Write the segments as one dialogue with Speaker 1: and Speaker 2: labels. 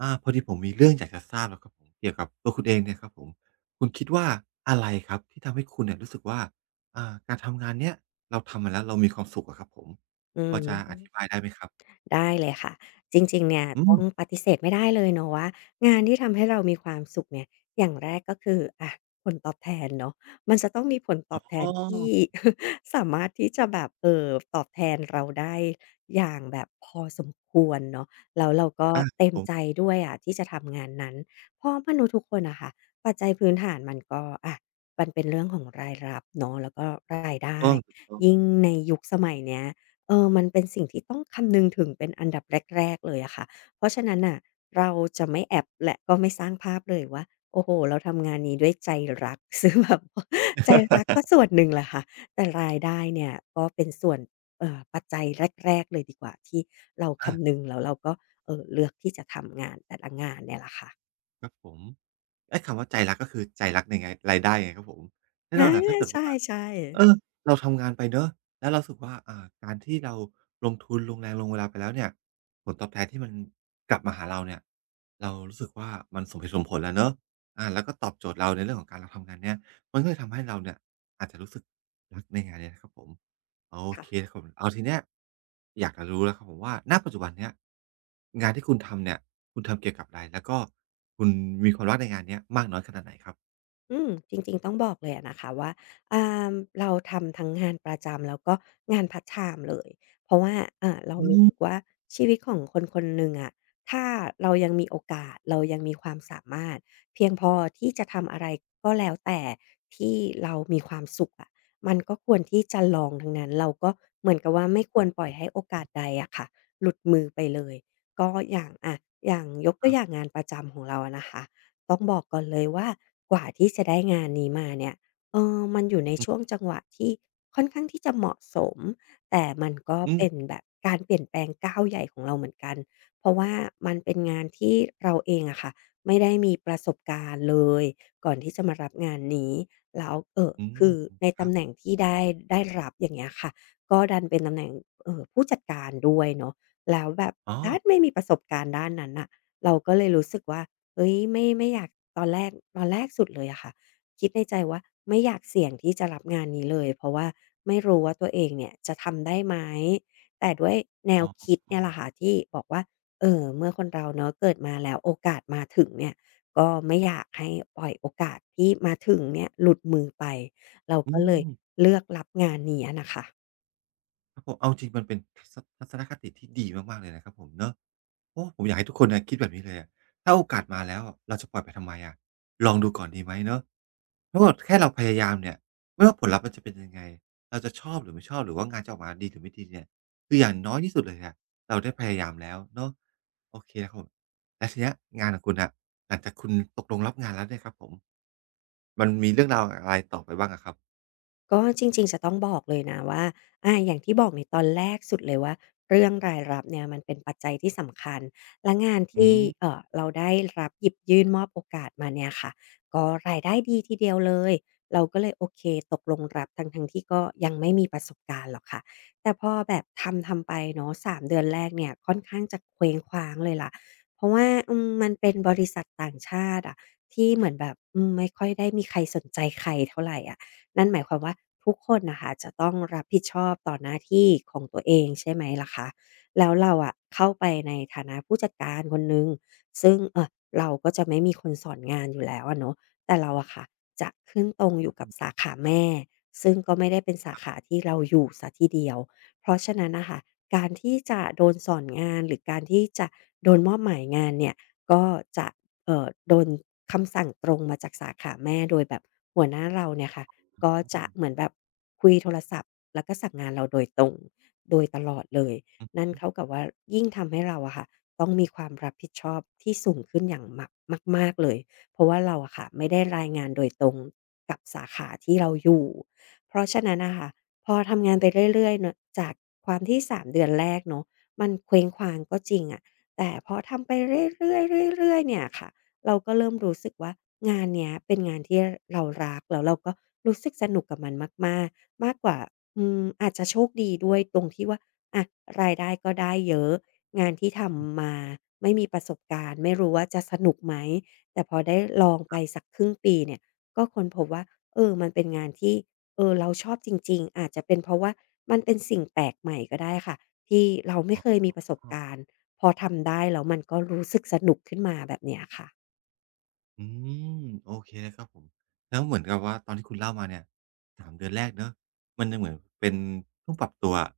Speaker 1: พอดีผมมีเรื่องอยากจะทราบอะครับผมเกี่ยวกับตัวคุณเองเนี่ยครับผมคุณคิดว่าอะไรครับที่ทำให้คุณเนี่ยรู้สึกว่าอ่าการทำงานเนี้ยเราทำมาแล้วเรามีความสุขอะครับผม
Speaker 2: อื
Speaker 1: พอจะอธิบา
Speaker 2: ม
Speaker 1: ยได้ไหมครับ
Speaker 2: ได้เลยค่ะจริงๆเนี่ย
Speaker 1: อื
Speaker 2: ต้อ
Speaker 1: ม
Speaker 2: งปฏิเสธไม่ได้เลยเนาะว่างานที่ทำให้เรามีความสุขเนี่ยอย่างแรกก็คืออะผลตอบแทนเนาะมันจะต้องมีผลต
Speaker 1: อ
Speaker 2: อบแท
Speaker 1: ๋อ
Speaker 2: นที่ สามารถที่จะแบบตอบแทนเราได้อย่างแบบพอสมควรเนาะแล้วเราก็
Speaker 1: อาครับ
Speaker 2: เต็ม
Speaker 1: ผม
Speaker 2: ใจด้วยอะที่จะทำงานนั้นเพราะมนุษย์ทุกคนนะค่ะปัจจัยพื้นฐานมันก็อะมันเป็นเรื่องของรายรับเนาะแล้วก็ราย
Speaker 1: ถูก
Speaker 2: ได้
Speaker 1: ต้องถูกต้อง
Speaker 2: ยิ่งในยุคสมัยเนี้ย มันเป็นสิ่งที่ต้องคำนึงถึงเป็นอันดับแรกๆเลยอะค่ะ เพราะฉะนั้นน่ะเราจะไม่แอบและก็ไม่สร้างภาพเลยว่าโอ้โฮเราทำงานนี้ด้วยใจรัก ซึ่งแบบว่าใจรักก็ส่วนหนึ่งแหละค่ะแต่รายได้เนี่ยก็เป็นส่วนปัจจัยแรกๆเลยดีกว่าที่เรา
Speaker 1: อา
Speaker 2: คำนึงแล้วเราก็เลือกที่จะทำงานแต่ละงานเนี่ยแหละค่ะ
Speaker 1: ครับผมไอ้คำว่าใจรักก็คือใจรักในไงรายได้ไงครับผม แน่น
Speaker 2: อา
Speaker 1: อนแหละถ้าเกิด
Speaker 2: ใ
Speaker 1: ว่า
Speaker 2: ช่
Speaker 1: เออ
Speaker 2: ๆ
Speaker 1: เราทำงานไปเนาะแล้วเรารู้สึกว่าการที่เราลงทุนลงแรงลงเวลาไปแล้วเนี่ยผลตอบแทนที่มันกลับมาหาเราเนี่ยเรารู้สึกว่ามันสมเหตุสมผลแล้วเนาะแล้วก็ตอบโจทย์เราในเรื่องของการเราทำงานเนี่ยมันก็เลยทำให้เราเนี่ยอาจจะรู้สึกรักในงานเนี่ยนะครับผมโอ
Speaker 2: ค่ะ
Speaker 1: เคครับผมเอาทีเนี้ยอยากจะรู้แล้วครับผมว่าณปัจจุบันเนี้ยงานที่คุณทำเนี่ยคุณทำเกี่ยวกับอะไรแล้วก็คุณมีความรักในงานเนี้ยมากน้อยขนาดไหนครับ
Speaker 2: อืมจริงๆต้องบอกเลยอะนะคะว่าอ่าเราทำทั้งงานประจำแล้วก็งานพาร์ตไทม์เลยเพราะว่าเรา
Speaker 1: อื
Speaker 2: รู้
Speaker 1: ม
Speaker 2: สึกว่าชีวิตของคนคนหนึ่งอะถ้าเรายังมีโอกาสเรายังมีความสามารถเพียงพอที่จะทำอะไรก็แล้วแต่ที่เรามีความสุขอะมันก็ควรที่จะลองทั้งนั้นเราก็เหมือนกับว่าไม่ค
Speaker 1: อ
Speaker 2: วรปล่อย
Speaker 1: ือ
Speaker 2: ให้โอกาสใดอะค่ะหลุดมือไปเลยก็อย่างอะอย่างยก
Speaker 1: ๆค
Speaker 2: ตัว
Speaker 1: รั
Speaker 2: อ
Speaker 1: บ
Speaker 2: ย่างงานประจำของเราอะนะคะ ต้องบอกก่อนเลยว่ากว่าที่จะได้งานนี้มาเนี่ยมันอยู่ใน
Speaker 1: อือ
Speaker 2: ช่วงจังหวะที่ค่อนข้างที่จะเหมาะสมแต่มันก็
Speaker 1: อื
Speaker 2: เป็น
Speaker 1: ม
Speaker 2: แบบการเปลี่ยนแปลงก้าวใหญ่ของเราเหมือนกันเพราะว่ามันเป็นงานที่เราเองอะค่ะไม่ได้มีประสบการณ์เลยก่อนที่จะมารับงานนี้แล้ว
Speaker 1: อืม
Speaker 2: คือใน
Speaker 1: ครั
Speaker 2: ตำแหน่
Speaker 1: บ
Speaker 2: งที่ได้ได้รับอย่างเงี้ยค่ะก็ดันเป็นตำแหน่งผู้จัดการด้วยเนาะแล้วแบบ
Speaker 1: อ๋อ
Speaker 2: ดันไม่มีประสบการณ์ด้านนั้นน่ะเราก็เลยรู้สึกว่า เฮ้ยไม่อยากตอนแรกตอนแรกสุดเลยอะค่ะคิดในใจว่าไม่อยากเสี่ยงที่จะรับงานนี้เลยเพราะว่าไม่รู้ว่าตัวเองเนี่ยจะทำได้ไหมแต่ด้วยแน
Speaker 1: อ
Speaker 2: วคิด
Speaker 1: ๋อ
Speaker 2: เนี่ยแหละค่ะที่บอกว่าเมื่อคนเราเนาะเกิดมาแล้วโอกาสมาถึงเนี่ยก็ไม่อยากให้ปล่อยโอกาสที่มาถึงเนี่ยหลุดมือไปเรา
Speaker 1: อื
Speaker 2: ก็เลย
Speaker 1: ม
Speaker 2: เลือกรับงานนี้อะน่ะค่ะ
Speaker 1: ครับผมเอาจริงมันเป็นทัศนคติที่ดีมากๆเลยนะครับผมเนาะโอ้ผมอยากให้ทุกคนน่ะคิดแบบนี้เลยอะถ้าโอกาสมาแล้วเราจะปล่อยไปทำไมอะลองดูก่อนดีไหมเนาะถ้าแบบแค่เราพยายามเนี่ยไม่ว่าผลลัพธ์มันจะเป็นยังไงเราจะชอบหรือไม่ชอบหรือว่างานจะออกมาดีหรือไม่ดีเนี่ยคืออย่างน้อยที่สุดเลยอะเราได้พยายามแล้วเนาะโอเคนะครับผมแล้วทีเนี้ยงานของคุณน่ะหลังจากคุณตกลงรับงานแล้วเนี่ยครับผมมันมีเรื่องราวอะไรต่อไปบ้างอะครับ
Speaker 2: ก็จริงๆจะต้องบอกเลยนะว่าอาอย่างที่บอกในตอนแรกสุดเลยว่าเรื่องรายรับเนี่ยมันเป็นปัจจัยที่สำคัญ และงาน
Speaker 1: อื
Speaker 2: ที่
Speaker 1: ม
Speaker 2: เราได้รับหยิบยื่นมอบโอกาสมาเนี่ยค่ะก็รายได้ดีทีเดียวเลยเราก็เลยโอเคตกลงรับทั้งๆที่ก็ยังไม่มีประสบการณ์หรอกค่ะแต่พอแบบทำๆไปเนาะสามเดือนแรกเนี่ยค่อนข้างจะเคว้งคว้างเลยล่ะเพราะว่าอืมมันเป็นบริษัทต่างชาติอะที่เหมือนแบบอืมไม่ค่อยได้มีใครสนใจใครเท่าไรอะ นั่นหมายความว่าทุกคนนะคะจะต้องรับผิดชอบต่อหน้าที่ของตัวเองใช่ไหมล่ะคะแล้วเราอะเข้าไปในฐานะผู้จัดการคนหนึ่งซึ่งเราก็จะไม่มีคนสอนงานอยู่แล้วอะเนาะแต่เราอะค่ะจะขึ้นตรงอยู่กับ
Speaker 1: อื
Speaker 2: สาขาแม่ซึ่งก็ไม่ได้เป็นสาขาที่เราอยู่เสียทีเดียวเพราะฉะนั้นน่ะค่ะการที่จะโดนสอนงานหรือการที่จะโดนมอบหมายงานเนี่ยก็จะ โดนคำสั่งตรงมาจากสาขาแม่โดยแบบหัวหน้าเราเนี่ยค่ะก็จะเห
Speaker 1: ม
Speaker 2: มือนแบบคุยโทรศัพท์แล้วก็สั่งงานเราโดยตรงโดยตลอดเลยนั่นเท่ากับว่ายิ่งทำให้เราอะค่ะต้องมีความรับผิดชอบที่สูงขึ้นอย่างมากมากๆเลยเพราะว่าเราอะค่ะไม่ได้รายงานโดยตรงกับสาขาที่เราอยู่เพราะฉะนั้นนะคะพอทำงานไปเรื่อยๆเนาะจากความที่3เดือนแรกเนาะมันเคว้งคว้างก็จริงอะแต่พอทำไปเรื่อยๆเรื่อยๆเนี่ยค่ะ เราก็เริ่มรู้สึกว่างานเนี้ยเป็นงานที่เรารักแล้วเราก็รู้สึกสนุกกับมันมากๆมากกว่าอาจจะโชคดีด้วยตรงที่ว่าอะรายได้ก็ได้เยอะงานที่
Speaker 1: อืม
Speaker 2: ทำมาไม่มีประสบการณ์ไม่รู้ว่าจะสนุกไหมแต่พอได้ลองไป
Speaker 1: ครับ
Speaker 2: สักครึ่งปีเนี่ยก็ค้นพบว่าเออมันเป็นงานที่เราชอบจริงๆอาจจะเป็นเพราะว่ามันเป็นสิ่งแปลกใหม่ก็ได้ค่ะที่เราไม่
Speaker 1: อ๋
Speaker 2: เคย
Speaker 1: อ
Speaker 2: มีประสบการณ์พอทำได้แล้วมันก็รู้สึกสนุกขึ้นมาแบบเนี้ยค่ะ
Speaker 1: อืมโอเคเลยครับผมแล้วเหมือนกับว่าตอนที่คุณเล่ามาเนี่ยสามเดือนแรกเนาะมันยังเหมือนเป็นเพิ่งปรับตัวอะ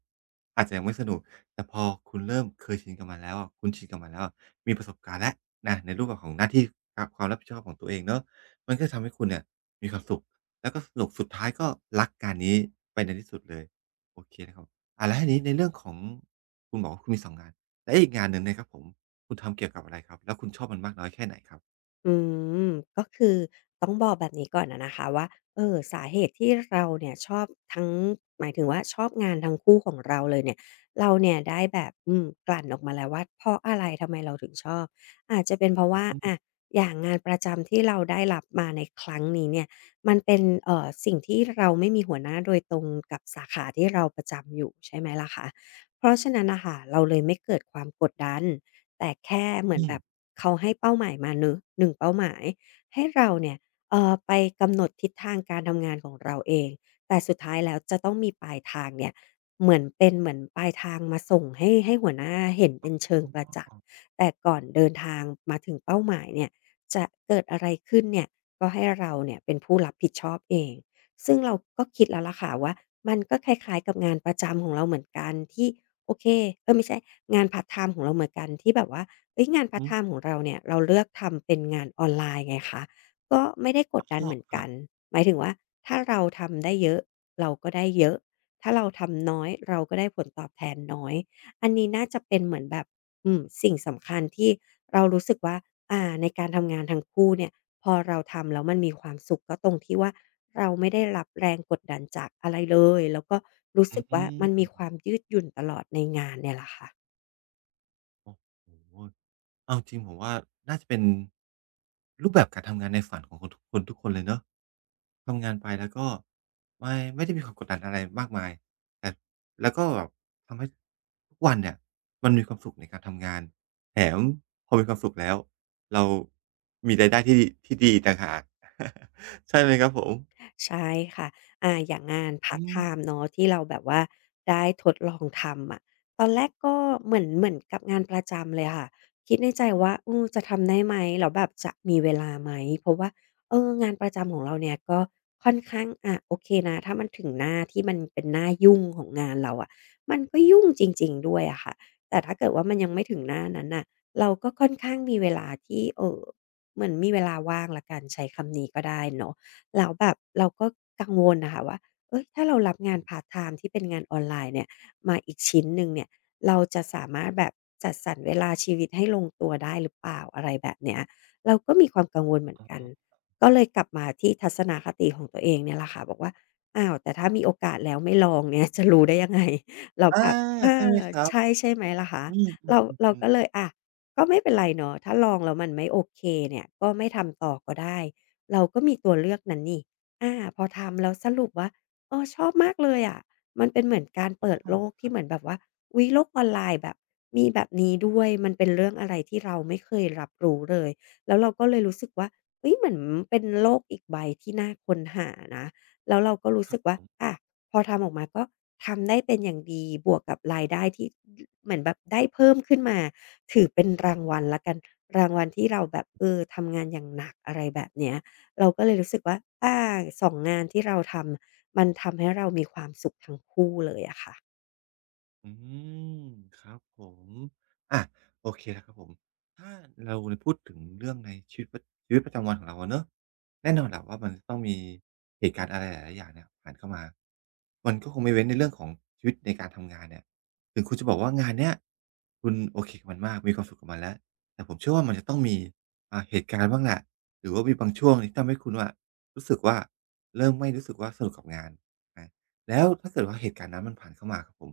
Speaker 1: อาจจะยังไม่สนุกแต่พอคุณเริ่มเคยชินกับมันแล้วอะคุ้นชินกับมันแล้วอะมีประสบการณ์แล้วนะในรูปแบบของหน้าที่ครับความรับผิดชอบของตัวเองเนาะมันก็จะทำให้คุณเนี่ยมีความสุขแล้วก็สนุกสุดท้ายก็รักการนี้ไปในที่สุดเลยโอเคนะครับแล้วทีนี้ในเรื่องของคุณบอกว่าคุณมี2งงานและอีกงานหนึ่งเนี่ยครับผมคุณทำเกี่ยวกับอะไรครับแล้วคุณชอบมันมากน้อยแค่ไหนครับ
Speaker 2: อืมก็คือต้องบอกแบบนี้ก่อนอะนะคะว่าสาเหตุที่เราเนี่ยชอบทั้งหมายถึงว่าชอบงานทั้งคู่ของเราเลยเนี่ยเราเนี่ยได้แบบกลั่นออกมาแล้วว่าเพราะอะไรทำไมเราถึงชอบอาจจะเป็นเพราะว่า
Speaker 1: อ
Speaker 2: อะอย่างงานประจำที่เราได้รับมาในครั้งนี้เนี่ยมันเป็นสิ่งที่เราไม่มีหัวหน้าโดยตรงกับสาขาที่เราประจำอยู่ใช่ไหมล่ะคะเพราะฉะนั้นน่ะค่ะเราเลยไม่เกิดความกดดัน แต่แค่เหมือน
Speaker 1: ื
Speaker 2: แบ
Speaker 1: ม
Speaker 2: บเขาให้เป้าหมายมาเนึะ1เป้าหมายให้เราเนี่ยไปกำหนดทิศทางการทำงานของเราเองแต่สุดท้ายแล้วจะต้องมีปลายทางเนี่ยเหมือนเป็นเหมือนปลายทางมาส่งให้หัวหน้าเห็น
Speaker 1: อ๋
Speaker 2: เป็
Speaker 1: อ
Speaker 2: นเชิง
Speaker 1: นึ
Speaker 2: ป
Speaker 1: ก
Speaker 2: ระ
Speaker 1: ภาพ
Speaker 2: จั
Speaker 1: อค
Speaker 2: กษ์
Speaker 1: รับ
Speaker 2: แต่ก่อนเดินทางมาถึงเป้าหมายเนี่ยจะเกิดอะไรขึ้นเนี่ยก็ให้เราเนี่ยเป็นผู้รับผิดชอบเองซึ่งเราก็คิดแล้วล่ะค่ะว่ามันก็คล้ายๆกับงานประจำของเราเหมือนกันที่ โอเคไม่ใช่งานพาร์ตไทม์ของเราเหมือนกันที่แบบว่าเฮ้ยงานพาร์ต
Speaker 1: อื
Speaker 2: ไทม์
Speaker 1: ม
Speaker 2: ของเราเนี่ยเราเลือกทำเป็นงานออนไลน์ไงคะก็ไม่ได้กดดันเหมือนกันหมายถึงว่าถ้าเราทำได้เยอะเราก็ได้เยอะถ้าเราทำน้อยเราก็ได้ผลตอบแทนน้อยอันนี้น่าจะเป็นเหมือนแบบสิ่งสำคัญที่เรารู้สึกว่าในการทำงานทั้งคู่เนี่ยพอเราทำแล้วมันมีความสุขก็ตรงที่ว่า เราไม่ได้รับแรงกดดันจากอะไรเลยแล้วก็รู้สึกว่ามันมีความยืดหยุ่นตลอดในงานเนี่ยแหละค่ะ
Speaker 1: โอ้โฮเอาจริงผมว่าน่าจะเป็นรูปแบบการทำงานในฝันของคนทุกคนเลยเนาะทำงานไปแล้วก็ไม่ได้มีความกดดันอะไรมากมายแต่แล้วก็แบบทำให้ทุกวันเนี่ยมันมีความสุขในการทำงานแถมพอมีความสุขแล้วเรามีรายได้ที่ดีอีกต่างหาก ใช่ไหมครับผม
Speaker 2: ใช่ค่ะอย่างงานพา
Speaker 1: อื
Speaker 2: ร์ตไทม์
Speaker 1: ม
Speaker 2: เนาะที่เราแบบว่าได้ทดลองทำอะตอนแรกก็เหมือนกับงานประจำเลยค่ะ คิดในใจว่าเออจะทำได้ไหมแล้วแบบจะมีเวลาไหมเพราะว่าเอองานประจำของเราเนี่ยก็ค่อนข้างอะโอเคนะถ้ามันถึงหน้าที่มันเป็นหน้ายุ่งของงานเราอะมันก็ยุ่งจริงๆด้วยอะค่ะ แต่ถ้าเกิดว่ามันยังไม่ถึงหน้านั้นน่ะเราก็ค่อนข้างมีเวลาที่เหมือนมีเวลาว่างแล้วกันใช้คำนี้ก็ได้เนาะ แล้วแบบเราก็กังวลนะคะว่าเอ้ยถ้าเรารับงานพาร์ตไทม์ที่เป็นงานออนไลน์เนี่ยมาอีกชิ้นหนึ่งเนี่ยเราจะสามารถแบบจัดสรรเวลาชีวิตให้ลงตัวได้หรือเปล่าอะไรแบบเนี้ยเราก็มีความกังวลเหมือนกัน
Speaker 1: ออ
Speaker 2: ก็เลยกลับมาที่ทัศนคติของตัวเองเนี่ยแหละค่ะบอกว่าอ้าวแต่ถ้ามีโอกาสแล้วไม่ลองเนี่ย จะรู้ได้ยังไงเรา
Speaker 1: อา
Speaker 2: แบบเอ
Speaker 1: ใช่ไหม
Speaker 2: อ
Speaker 1: ครับ
Speaker 2: ใช่ใช่ไหมล่ะคะ
Speaker 1: อื
Speaker 2: เรา
Speaker 1: ม
Speaker 2: ก็เล
Speaker 1: ๆ
Speaker 2: ย
Speaker 1: ๆ
Speaker 2: อะก็ไม่เป็นไรเนาะถ้าลองแล้วมันไม่โอเคเนี่ยก็ไม่ทำต่อก็ได้ เราก็มีตัวเลือกนั้นนี่อาพอทำแล้วสรุปว่าเออชอบมากเลยอะมันเป็นเหมือนการ
Speaker 1: ๆ
Speaker 2: เปิ
Speaker 1: อ้อ
Speaker 2: ดโลก
Speaker 1: ค
Speaker 2: ที่
Speaker 1: รั
Speaker 2: เหมือน
Speaker 1: บ
Speaker 2: แบบว่าอุ๊ยโลกออนไลน์แบบมีแบบนี้ด้วยมันเป็นเรื่องอะไรที่เราไม่เคยรับรู้เลยแล้วเราก็เลยรู้สึกว่าเฮ้ยเหมือนเป็นโลกอีกใบที่น่าค้นหานะแล้วเราก็รู้
Speaker 1: ค
Speaker 2: สึกว่า
Speaker 1: รับ
Speaker 2: อาพอทำออกมาก็ทำได้เป็นอย่างดีบวกกับรายได้ที่เหมือนแบบได้เพิ่มขึ้นมาถือเป็นรางวัลแล้วกันรางวัลที่เราแบบเออทำงานอย่างหนักอะไรแบบเนี้ย เราก็เลยรู้สึกว่าอาสองงานที่เราทำ มันทำให้เรามีความสุขทั้งคู่เลยอะค่ะ
Speaker 1: อืมครับผมอะโอเคแล้วครับผมถ้าเราเนี่ยพูดถึงเรื่องในชีวิตประจำวันของเราอะเนาะแน่นอนแหละว่ามันจะต้องมีเหตุการณ์อะไรหลายๆอย่างเนี่ยผ่านเข้ามามันก็คงไม่เว้นในเรื่องของชีวิตในการทำงานเนี่ยถึงคุณจะบอกว่างานเนี้ยคุณโอเคกับมันมากมีความสุขกับมันแล้วแต่ผมเชื่อว่ามันจะต้องมีเหตุการณ์บ้างแหละหรือว่ามีบางช่วงที่ทำให้คุณอะรู้สึกว่าเริ่มไม่รู้สึกว่าสนุกกับงานอาแล้วถ้าเกิดว่าเหตุการณ์นั้นมันผ่านเข้ามาครับผม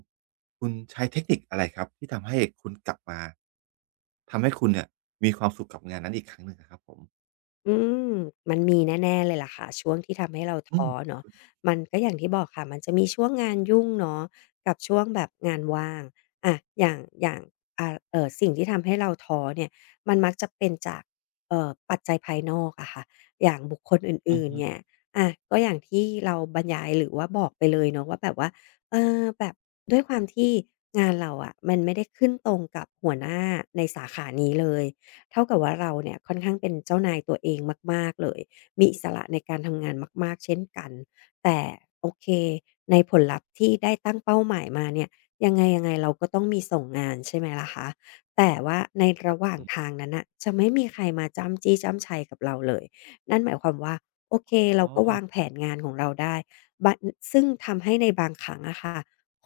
Speaker 1: คุณใช้เทคนิคอะไรครับที่ทำให้คุณกลับมาทำให้คุณเนี่ยมีความสุขกับงานนั้นอีกครั้งหนึ่งอะครับผม
Speaker 2: อืมมันมีแน่ๆเลยล่ะค่ะช่วงที่ทำให้เรา
Speaker 1: อื
Speaker 2: ท้อ
Speaker 1: ม
Speaker 2: เนาะมันก็อย่างที่บอกค่ะมันจะมีช่วงงานยุ่งเนาะกับช่วงแบบงานว่างอะอย่างสิ่งที่ทำให้เราท้อเนี่ยมันมักจะเป็นจากปัจจัยภายนอกอะค่ะอย่างบุคคลอ
Speaker 1: อือ
Speaker 2: ื่นๆเนี่
Speaker 1: ฮึ
Speaker 2: ยอะก็อย่างที่เราบรรยายหรือว่าบอกไปเลยเนาะว่าแบบว่าเออแบบด้วยความที่งานเราอะมันไม่ได้ขึ้นตรงกับหัวหน้าในสาขานี้เลย เท่ากับว่าเราเนี่ยค่อนข้างเป็นเจ้านายตัวเองมากๆเลยมีอิสระในการทำงานมากๆเช่นกันแต่โอเคในผลลัพธ์ที่ได้ตั้งเป้าหมายมาเนี่ยยังไงๆเราก็ต้องมีส่งงานใช่ไหมล่ะคะแต่ว่าในระ
Speaker 1: ผ
Speaker 2: หว่าง
Speaker 1: ม
Speaker 2: ทางนั้นน่ะจะไม่มีใครมาจ้ำจี้จ้ำไชกับเราเลยนั่นหมายความว่าโอเค
Speaker 1: อ๋
Speaker 2: เรา
Speaker 1: อ
Speaker 2: ก็วางแผนงานของเราได้บะซึ่งทำให้ในบางครั้งอะค่ะ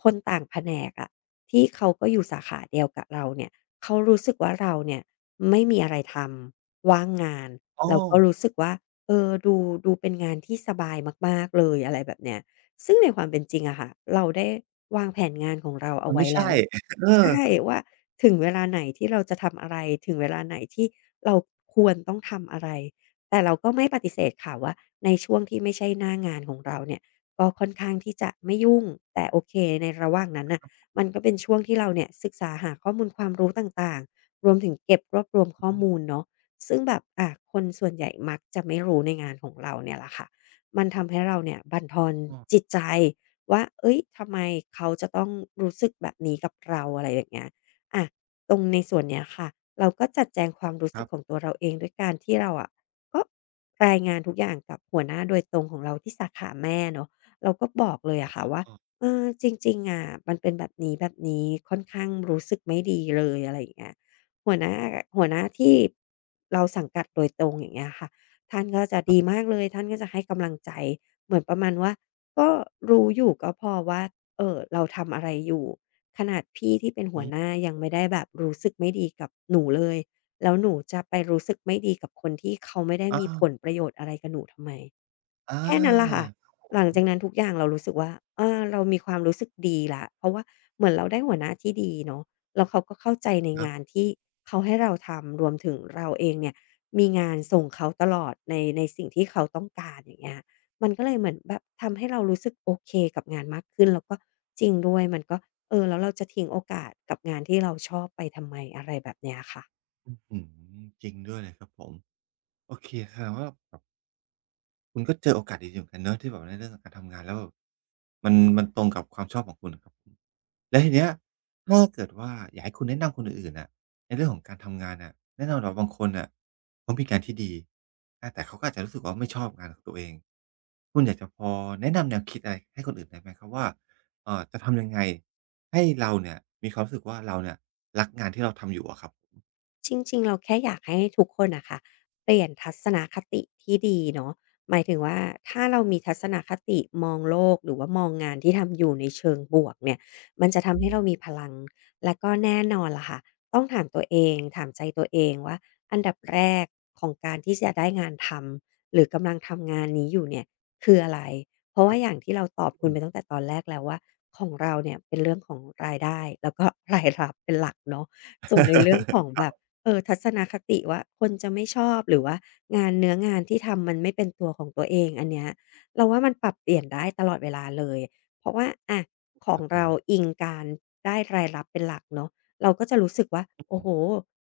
Speaker 2: คนต่างแผนกอะที่เขาก็อยู่สาขาเดียวกับเราเนี่ยเขารู้สึกว่าเราเนี่ย ไม่มีอะไรทำว่างงาน
Speaker 1: อ้อ
Speaker 2: เราก็รู้สึกว่าเออดูเป็นงานที่สบายมากๆเลยอะไรแบบเนี้ยซึ่งในความเป็นจริงอะค่ะเราได้วางแผนงานของเราเอา
Speaker 1: มัน
Speaker 2: ไว้
Speaker 1: ไม่
Speaker 2: แล้
Speaker 1: ใช่
Speaker 2: ว
Speaker 1: เออ
Speaker 2: ใช่ว่าถึงเวลาไหนที่เราจะทำอะไรถึงเวลาไหนที่เราควรต้องทำอะไรแต่เราก็ไม่ปฏิเสธค่ะว่าในช่วงที่ไม่ใช่หน้างานของเราเนี่ยก็ค่อนข้างที่จะไม่ยุ่งแต่โอเคในระหว่างนั้นน่ะมันก็เป็นช่วงที่เราเนี่ยศึกษาหาข้อมูลความรู้ต่างๆ รวมถึงเก็บรวบรวมข้อ
Speaker 1: อื
Speaker 2: มูล
Speaker 1: ม
Speaker 2: เนาะซึ่งแบบอ่ะคนส่วนใหญ่มักจะไม่รู้ในงานของเราเนี่ยแหละค่ะมันทำให้เราเนี่ยบั่นทอน
Speaker 1: อ้อ
Speaker 2: จิตใจว่าเอ้ยทำไมเขาจะต้องรู้สึกแบบนี้กับเราอะไรอย่างเงี้ยอะตรงในส่วนเนี้ยค่ะเราก็จัดแจงความรู้
Speaker 1: ค
Speaker 2: สึ
Speaker 1: รั
Speaker 2: ก
Speaker 1: บ
Speaker 2: ของตัวเราเองด้วยการที่เราอะก็รายงานทุกอย่างกับหัวหน้าโดยตรงของเราที่สาขาแม่เนาะเราก็บอกเลยอะค่ะ
Speaker 1: อ๋
Speaker 2: ว่า
Speaker 1: อ
Speaker 2: เออจริงๆอะมันเป็นแบบนี้แบบนี้ค่อนข้างรู้สึกไม่ดีเลยอะไรอย่างเงี้ย หัวหน้าหัวหน้าที่เราสังกัดโดยตรงอย่างเงี้ยค่ะท่านก็จะ
Speaker 1: ครับ
Speaker 2: ดี
Speaker 1: ผ
Speaker 2: มาก
Speaker 1: ม
Speaker 2: เลยท่านก็จะให้กำลังใจเหมือนประมาณว่าก็รู้อยู่ก็พอว่าเราทำอะไรอยู่ขนาดพี่ที่เป็นหั
Speaker 1: อื
Speaker 2: ว
Speaker 1: อ
Speaker 2: หน้า
Speaker 1: ฮึ
Speaker 2: ยังไม่ได้แบบรู้สึกไม่ดีกับหนูเลยแล้วหนูจะไปรู้สึกไม่ดีกับคนที่เขาไม่ได้
Speaker 1: อา
Speaker 2: มีผลประโยชน์อะไรกับหนูทำไม
Speaker 1: อ
Speaker 2: แค่นั้นล่ะค่ะ
Speaker 1: า
Speaker 2: หลัง
Speaker 1: อือ
Speaker 2: จากนั้นทุกอย่างเรารู้สึกว่าอาเรามีความรู้สึกดีแล้วเพราะว่าเหมือนเราได้หัวหน้าที่ดีเนาะแล้วเขาก็เข้าใจใน
Speaker 1: ครั
Speaker 2: งาน
Speaker 1: บ
Speaker 2: ที่เขาให้เราทำรวมถึงเราเองเนี่ยมีงานส่งเขาตลอดในสิ่งที่เขาต้องการอย่างเงี้ยมันก็เลยเหมือนแบบทำให้เรารู้สึกโอเคกับงานมากขึ้นแล้วก็จริงด้วยมันก็เออแล้วเราจะทิ้งโอกาสกับงานที่เราชอบไปทำไมอะไรแบบเนี้ยค่ะ
Speaker 1: อื้อฮือจริงด้วยเลยครับผมโอเคแสดงว่า คุณก็เจอโอกาสดีๆเหมือนกันเนาะที่แบบในเรื่องของการทำงานแล้วแบบมันตรงกับความชอบของคุณครับผมแล้วทีเนี้ยถ้าเกิดว่าอยากให้คุณแนะนำคนอื่นๆน่ะในเรื่องของการทำงานน่ะแน่นอนว่าบางคนน่ะเขามีงานที่ดีอาแต่เขาก็อาจจะรู้สึกว่าไม่ชอบงานของตัวเองคุณอยากจะพอแนะนำแนวคิดอะไรให้คนอื่นได้ไหมครับว่าจะทำยังไงให้เราเนี่ยมีความรู้สึกว่าเราเนี่ยรักงานที่เราทำอยู่อะครับ
Speaker 2: จริงๆเราแค่อยากให้ทุกคนน่ะค่ะเปลี่ยนทัศนคติที่ดีเนาะหมายถึงว่าถ้าเรามีทัศนคติมองโลกหรือว่ามองงานที่ทำอยู่ในเชิงบวกเนี่ยมันจะทำให้เรามีพลังแล้วก็แน่นอนล่ะค่ะต้องถามตัวเองถามใจตัวเองว่าอันดับแรกของการที่จะได้งานทำหรือกำลังทำงานนี้อยู่เนี่ยคืออะไรเพราะ
Speaker 1: ครั
Speaker 2: ว่า
Speaker 1: บ
Speaker 2: อย่างที่เราตอบ
Speaker 1: ผ
Speaker 2: คุณ
Speaker 1: ม
Speaker 2: ไปตั้งแต่ตอนแรกแล้วว่าของเราเนี่ยเป็นเรื่องของรายได้แล้วก็รายรับเป็นหลักเนาะส่วนในเรื่องของแบ บ เออทัศนคติว่าคนจะไม่ชอบหรือว่างานเนื้องานที่ทำมันไม่เป็นตัวของตัวเองอันเนี้ยเราว่ามันปรับเปลี่ยนได้ตลอดเวลาเลยเพราะว่าอะขอ
Speaker 1: ค
Speaker 2: ง
Speaker 1: รับผ
Speaker 2: เรา
Speaker 1: ม
Speaker 2: อิงการได้รายรับเป็นหลักเนาะเราก็จะรู้สึกว่าโอ้
Speaker 1: อื
Speaker 2: โฮ
Speaker 1: ม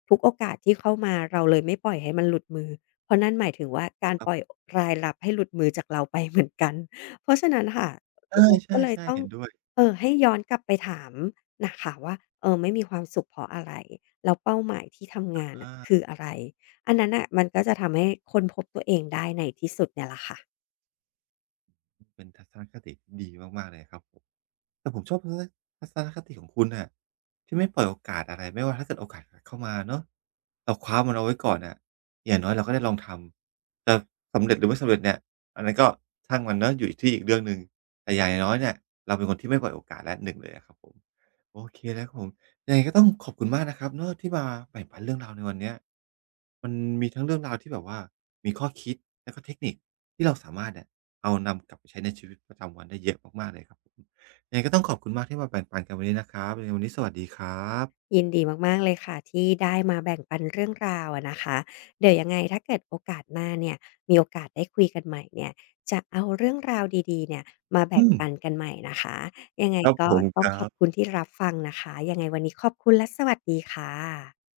Speaker 2: ทุกโอกาสที่เข้ามาเราเลยไม่ปล่อยให้มันหลุดมือเพราะนั่นหมายถึงว่าการ
Speaker 1: ค
Speaker 2: ป
Speaker 1: รั
Speaker 2: ล่อย
Speaker 1: บ
Speaker 2: รายรับให้หลุดมือจากเราไปเหมือนกันเพราะฉะนั้นค่ะเราก็
Speaker 1: ใช่
Speaker 2: เลย
Speaker 1: ๆๆ
Speaker 2: ต้อง
Speaker 1: เห็นด้วย
Speaker 2: ให้ย้อนกลับไปถามน่ะค่ะว่าเออไม่มีความสุขเพราะอะไร แล้วเป้าหมายที่ทำงานน่ะ
Speaker 1: อา
Speaker 2: คืออะไร อันนั้นน่ะมันก็จะทำให้ค้นพบตัวเองได้ในที่สุดเนี่ยแหละค่ะ
Speaker 1: เป็นทัศนคติดีมากๆเลยครับผม แต่ผมชอบทัศนคติของคุณน่ะที่ไม่ปล่อยโอกาสอะไรไม่ว่าถ้าเกิดโอกาสเข้ามาเนาะเราคว้ามันเอาไว้ก่อนน่ะอย่างน้อยเราก็ได้ลองทำจะสำเร็จหรือไม่สำเร็จเนี่ยอันนั้นก็ช่างมันเนาะอยู่ที่อีกเรื่องหนึ่งแต่อย่างน้อยเนี่ยเราเป็นคนที่ไม่ปล่อยโอกาสและหนึ่งเลยอะครับผมโอเคแล้วครับผมยังไงก็ต้องขอบคุณมากนะครับเนาะที่มาแบ่งปันเรื่องราวในวันเนี้ยมันมีทั้งเรื่องราวที่แบบว่ามีข้อคิดแล้วก็เทคนิคที่เราสามารถเนี่ยเอานำกลับไปใช้ในชีวิตประจำวันได้เยอะมากๆเลยครับผม ยังไงก็ต้องขอบคุณมากที่มาแบ่งปันกันวันนี้นะครับยังไงวันนี้สวัสดีครับ
Speaker 2: ยินดีมากๆเลยค่ะที่ได้มาแบ่งปันเรื่องราวอะนะคะเดี๋ยวยังไงถ้าเกิดโอกาสหน้าเนี่ยมีโอกาสได้คุยกันใหม่เนี่ยจะเอาเรื่องราวดีๆเนี่ยมาแบ่
Speaker 1: อื
Speaker 2: ง
Speaker 1: ม
Speaker 2: ปันกันใหม่นะคะยังไง
Speaker 1: ครับ
Speaker 2: ก็
Speaker 1: ผม
Speaker 2: ต้
Speaker 1: ค
Speaker 2: อง
Speaker 1: รั
Speaker 2: ขอบคุ
Speaker 1: บ
Speaker 2: ณที่รับฟังนะคะยังไงวันนี้ขอบคุณและสวัสดีค่ะ